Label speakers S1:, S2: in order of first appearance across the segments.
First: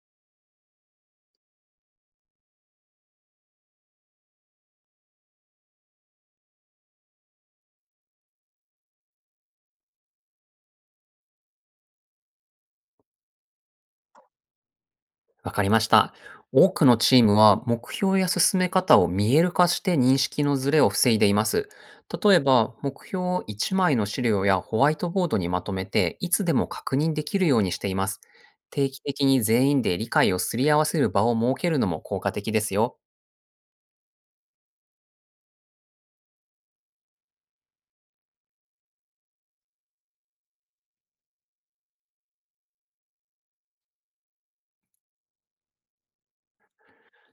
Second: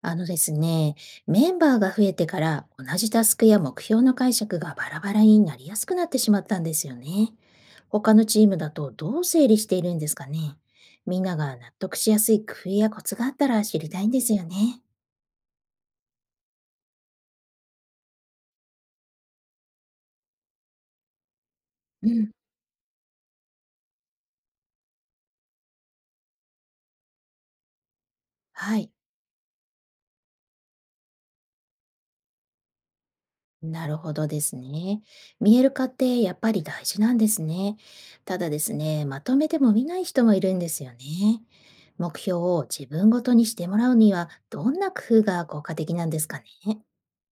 S1: あのですね、メンバーが増えてから同じタスクや目標の解釈がバラバラになりやすくなってしまったんですよね。他のチームだとどう整理しているんですかね。みんなが納得しやすい工夫やコツがあったら知りたいんですよね。
S2: わかりました。多くのチームは目標や進め方を見える化して認識のズレを防いでいます。
S1: うん。
S2: 例えば、目標を1枚の資料やホワイトボードにまとめて、いつでも確認できるようにしています。
S1: は
S2: 定
S1: い。
S2: 期的に全員で理解をすり合わせる場を設けるのも効果的ですよ。
S1: なるほどですね。見える化ってやっぱり大事なんですね。ただですね、まとめても見ない人もいるんですよね。目標を自分ごとにしてもらうにはどんな工夫が効果的なんですかね。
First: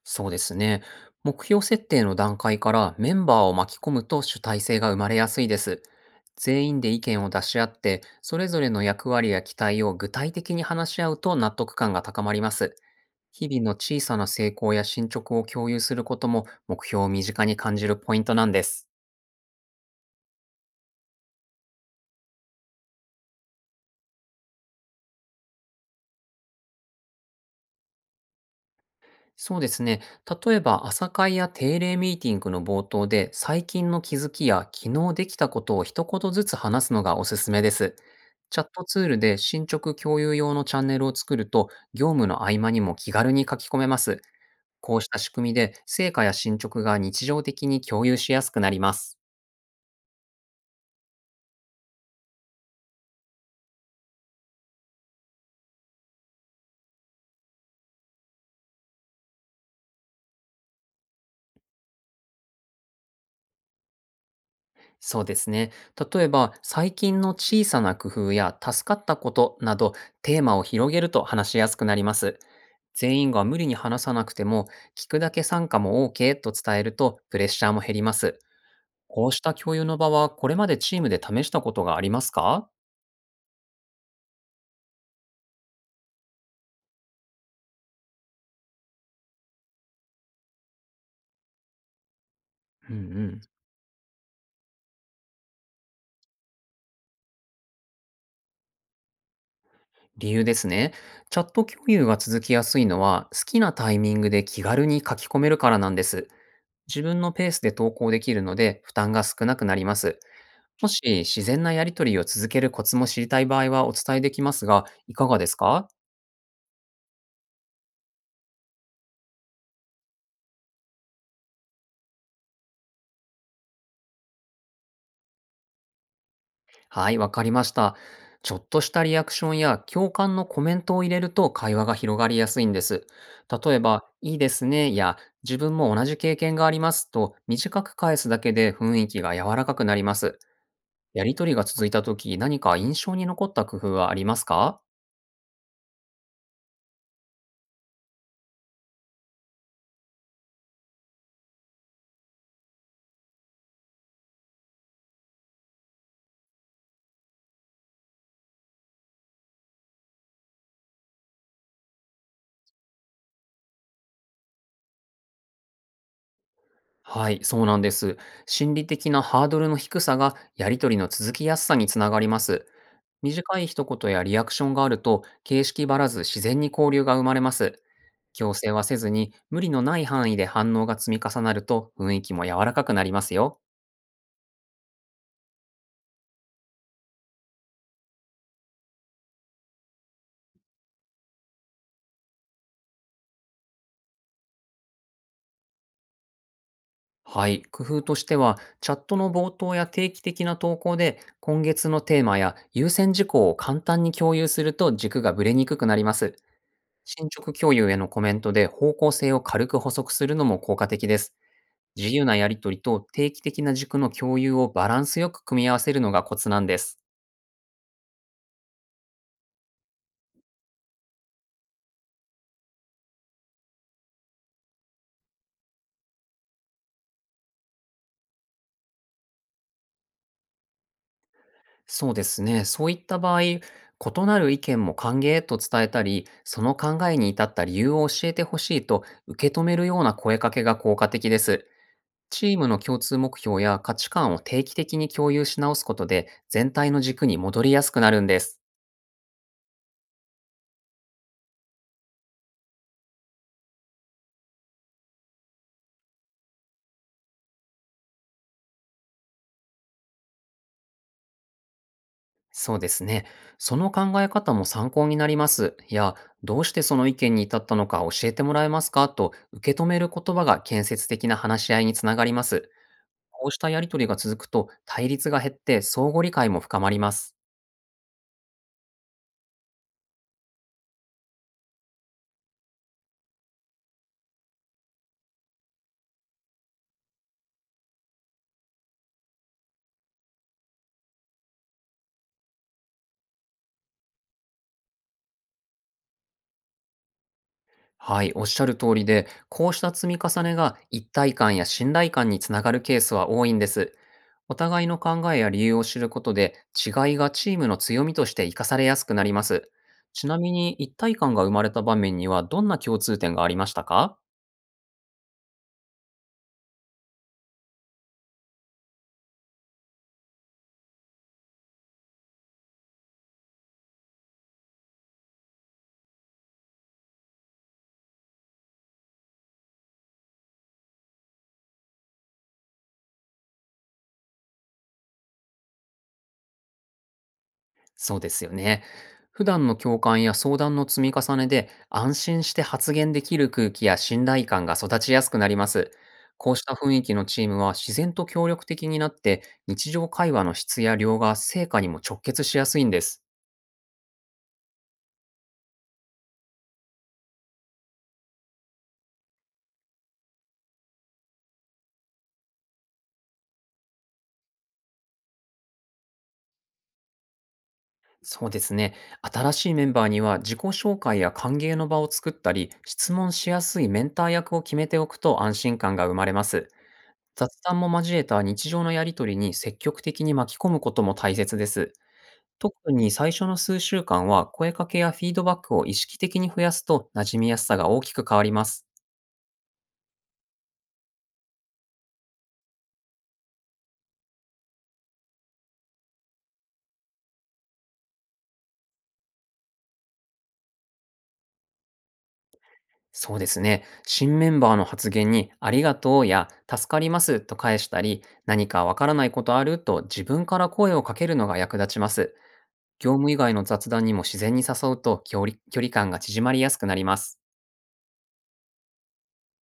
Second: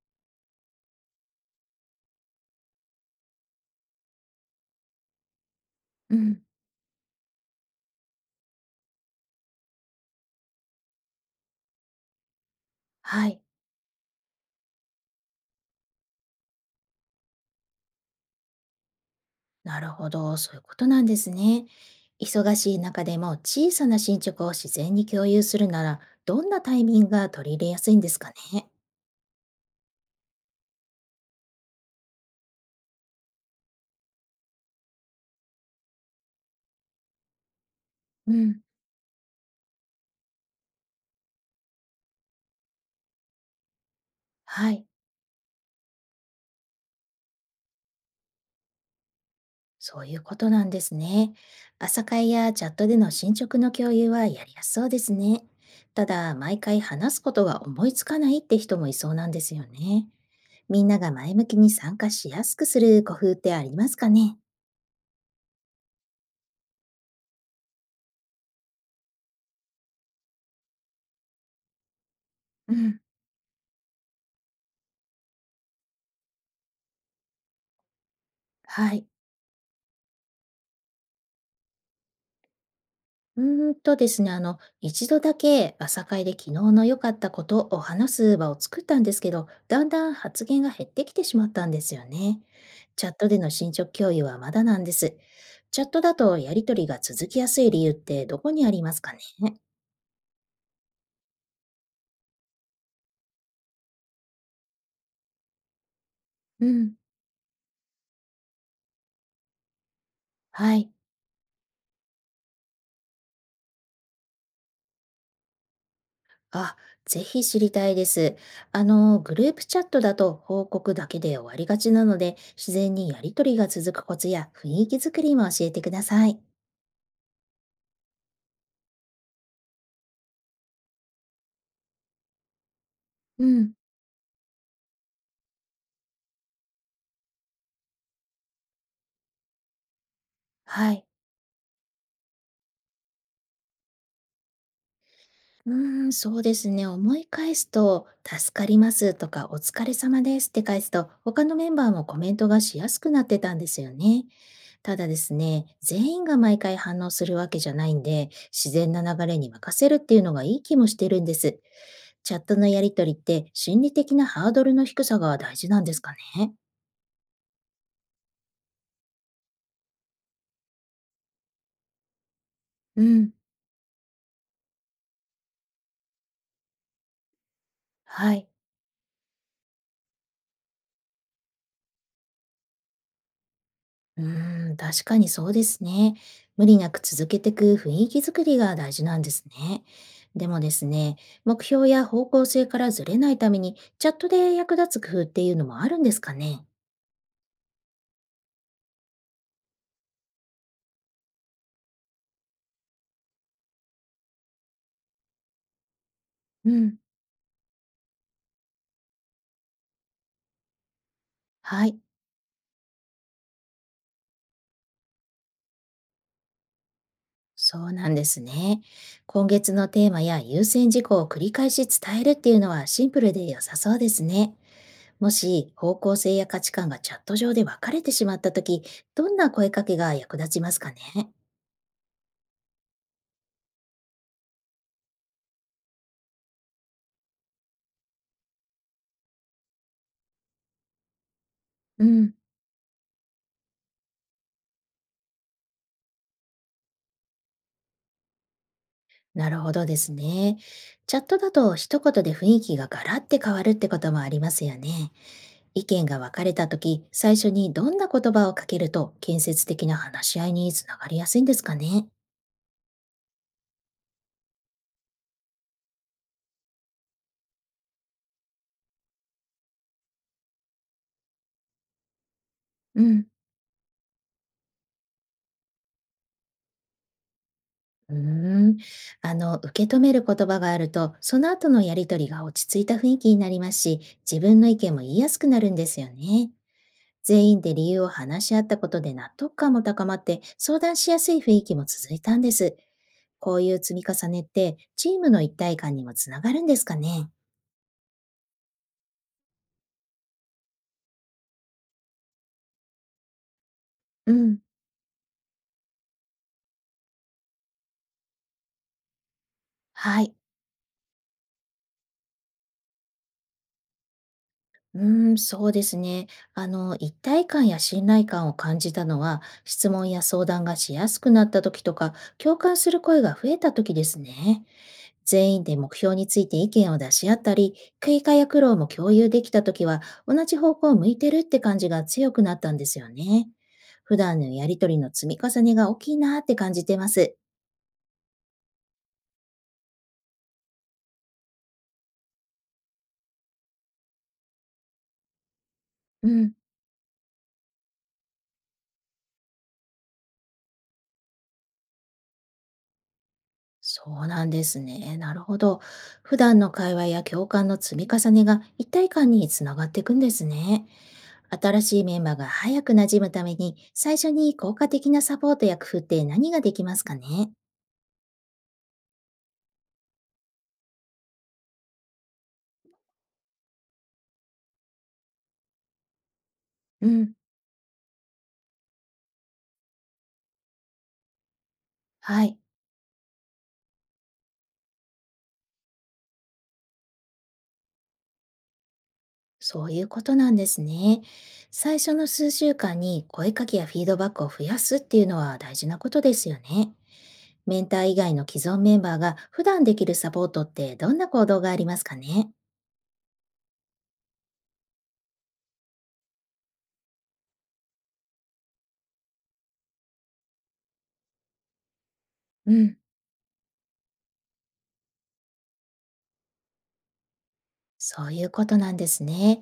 S2: そうですね。目標設定の段階からメンバーを巻き込むと主体性が生まれやすいです。
S1: うん。
S2: 全員で意見を出し合って、それぞれの役割や期待を具体的に話し合うと納得感が高まります。
S1: はい。
S2: 日々の小さな成功や進捗を共有することも目標を身近に感じるポイントなんです。
S1: なるほど。そういうことなんですね。忙しい中でも小さな進捗を自然に共有するなら、どんなタイミングが取り入れやすいんですかね。
S2: そうですね。例えば、朝会や定例ミーティングの冒頭で、最近の気づきや昨日できたことを一言ずつ話すのがおすすめです。
S1: う
S2: チ
S1: ん。
S2: ャットツールで進捗共有用のチャンネルを作ると、業務の合間にも気軽に書き込めます。
S1: はい。
S2: こうした仕組みで、成果や進捗が日常的に共有しやすくなります。
S1: そういうことなんですね。朝会やチャットでの進捗の共有はやりやすそうですね。ただ、毎回話すことが思いつかないって人もいそうなんですよね。みんなが前向きに参加しやすくする工夫ってありますかね。
S2: そうですね。例えば、最近の小さな工夫や助かったことなど、テーマを広げると話しやすくなります。
S1: うん。
S2: 全員が無理に話さなくても、聞くだけ参加も OK と伝えると、プレッシャーも減ります。
S1: はい。
S2: こうした共有の場は、これまでチームで試したことがありますか？
S1: うーんとですね、あの、一度だけ朝会で昨日の良かったことを話す場を作ったんですけど、だんだん発言が減ってきてしまったんですよね。
S2: うんう
S1: チャットで
S2: ん。
S1: の進捗共有はまだなんです。チャットだとやりとりが続きやすい理由ってどこにありますかね。
S2: 理由ですね。チャット共有が続きやすいのは、好きなタイミングで気軽に書き込めるからなんです。
S1: うん。
S2: 自分のペースで投稿できるので、負担が少なくなります。
S1: は
S2: も
S1: い。
S2: し自然なやりとりを続けるコツも知りたい場合はお伝えできますが、いかがですか？
S1: あ、ぜひ知りたいです。あの、グループチャットだと報告だけで終わりがちなので、自然にやりとりが続くコツや雰囲気作りも教えてください。
S2: はい、わかりました。ちょっとしたリアクションや共感のコメントを入れると会話が広がりやすいんです。
S1: う
S2: 例
S1: ん。
S2: えば、いいですねや自分も同じ経験がありますと短く返すだけで雰囲気が柔らかくなります。
S1: はい。
S2: やりとりが続いた時、何か印象に残った工夫はありますか？
S1: うーん、そうですね。思い返すと、助かりますとか、お疲れ様ですって返すと、他のメンバーもコメントがしやすくなってたんですよね。ただですね、全員が毎回反応するわけじゃないんで、自然な流れに任せるっていうのがいい気もしてるんです。チャットのやりとりって、心理的なハードルの低さが大事なんですかね。
S2: はい、そうなんです。心理的なハードルの低さがやりとりの続きやすさにつながります。
S1: うん。
S2: 短い一言やリアクションがあると形式ばらず自然に交流が生まれます。
S1: はい。
S2: 強制はせずに無理のない範囲で反応が積み重なると雰囲気も柔らかくなりますよ。
S1: うーん、確かにそうですね。無理なく続けていく雰囲気づくりが大事なんですね。でもですね、目標や方向性からずれないために、チャットで役立つ工夫っていうのもあるんですかね。
S2: はい、工夫としてはチャットの冒頭や定期的な投稿で今月のテーマや優先事項を簡単に共有すると軸がぶれにくくなります。
S1: うん。
S2: 進捗共有へのコメントで方向性を軽く補足するのも効果的です。
S1: はい。
S2: 自由なやりとりと定期的な軸の共有をバランスよく組み合わせるのがコツなんです。
S1: そうなんですね。今月のテーマや優先事項を繰り返し伝えるっていうのはシンプルで良さそうですね。もし方向性や価値観がチャット上で分かれてしまった時、どんな声かけが役立ちますかね。
S2: そうですね。そういった場合、異なる意見も歓迎と伝えたり、その考えに至った理由を教えてほしいと受け止めるような声かけが効果的です。
S1: うん。
S2: チームの共通目標や価値観を定期的に共有し直すことで、全体の軸に戻りやすくなるんです。
S1: なるほどですね。チャットだと一言で雰囲気がガラッて変わるってこともありますよね。意見が分かれた時、最初にどんな言葉をかけると建設的な話し合いにつながりやすいんですかね。
S2: そうですね。その考え方も参考になります。いや、どうしてその意見に至ったのか教えてもらえますかと受け止める言葉が建設的な話し合いにつながります。
S1: うん。
S2: こうしたやりとりが続くと対立が減って相互理解も深まります。
S1: うーん。あの、受け止める言葉があると、その後のやりとりが落ち着いた雰囲気になりますし、自分の意見も言いやすくなるんですよね。全員で理由を話し合ったことで納得感も高まって、相談しやすい雰囲気も続いたんです。こういう積み重ねって、チームの一体感にもつながるんですかね。
S2: はい、おっしゃる通りで、こうした積み重ねが一体感や信頼感につながるケースは多いんです。
S1: う
S2: お
S1: ん。
S2: 互いの考えや理由を知ることで、違いがチームの強みとして生かされやすくなります。
S1: は
S2: ち
S1: い。
S2: なみに、一体感が生まれた場面にはどんな共通点がありましたか？
S1: うーん、そうですね。あの、一体感や信頼感を感じたのは、質問や相談がしやすくなった時とか、共感する声が増えた時ですね。全員で目標について意見を出し合ったり、経過や苦労も共有できた時は、同じ方向を向いてるって感じが強くなったんですよね。普段のやりとりの積み重ねが大きいなって感じてます。
S2: そうですよね。普段の共感や相談の積み重ねで安心して発言できる空気や信頼感が育ちやすくなります。
S1: う
S2: こ
S1: ん。
S2: うした雰囲気のチームは自然と協力的になって日常会話の質や量が成果にも直結しやすいんです。
S1: そうなんですね。なるほど。普段の会話や共感の積み重ねが一体感につながっていくんですね。新しいメンバーが早く馴染むために、最初に効果的なサポートや工夫って何ができますかね。
S2: そうですね。新しいメンバーには自己紹介や歓迎の場を作ったり、質問しやすいメンター役を決めておくと安心感が生まれます。
S1: うん。
S2: 雑談も交えた日常のやりとりに積極的に巻き込むことも大切です。
S1: はい。
S2: 特に最初の数週間は声かけやフィードバックを意識的に増やすと馴染みやすさが大きく変わります。
S1: そういうことなんですね。最初の数週間に声かけやフィードバックを増やすっていうのは大事なことですよね。メンター以外の既存メンバーが普段できるサポートってどんな行動がありますかね。
S2: そうですね。新メンバーの発言にありがとうや助かりますと返したり、何かわからないことあると自分から声をかけるのが役立ちます。
S1: うん。
S2: 業務以外の雑談にも自然に誘うと距離感が縮まりやすくなります。
S1: そういうことなんですね。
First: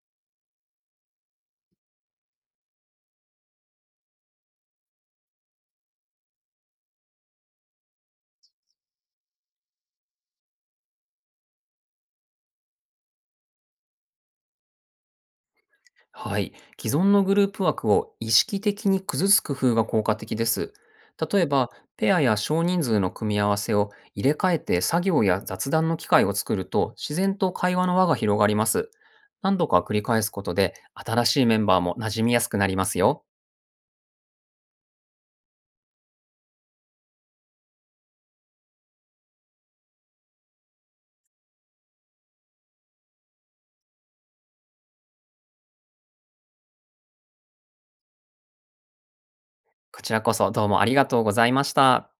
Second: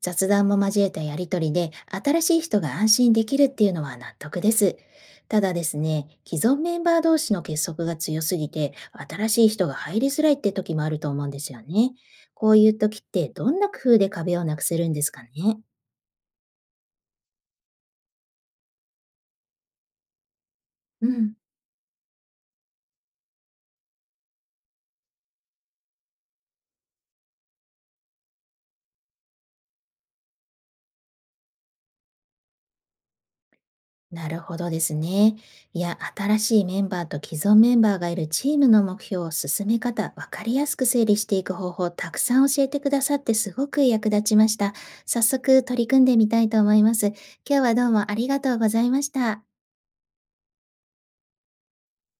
S1: 雑談も交えたやりとりで、新しい人が安心できるっていうのは納得です。ただですね、既存メンバー同士の結束が強すぎて、新しい人が入りづらいって時もあると思うんですよね。こういう時って、どんな工夫で壁をなくせるんですかね。
S2: はい。既存のグループ枠を意識的に崩す工夫が効果的です。
S1: うん。
S2: 例えば、ペアや少人数の組み合わせを入れ替えて作業や雑談の機会を作ると自然と会話の輪が広がります。何度か繰り返すことで新しいメンバーも馴染みやすくなりますよ。
S1: なるほどですね。いや、新しいメンバーと既存メンバーがいるチームの目標を進め方、わかりやすく整理していく方法、たくさん教えてくださってすごく役立ちました。早速取り組んでみたいと思います。今日はどうもありがとうございました。
S2: こちらこそどうもありがとうございました。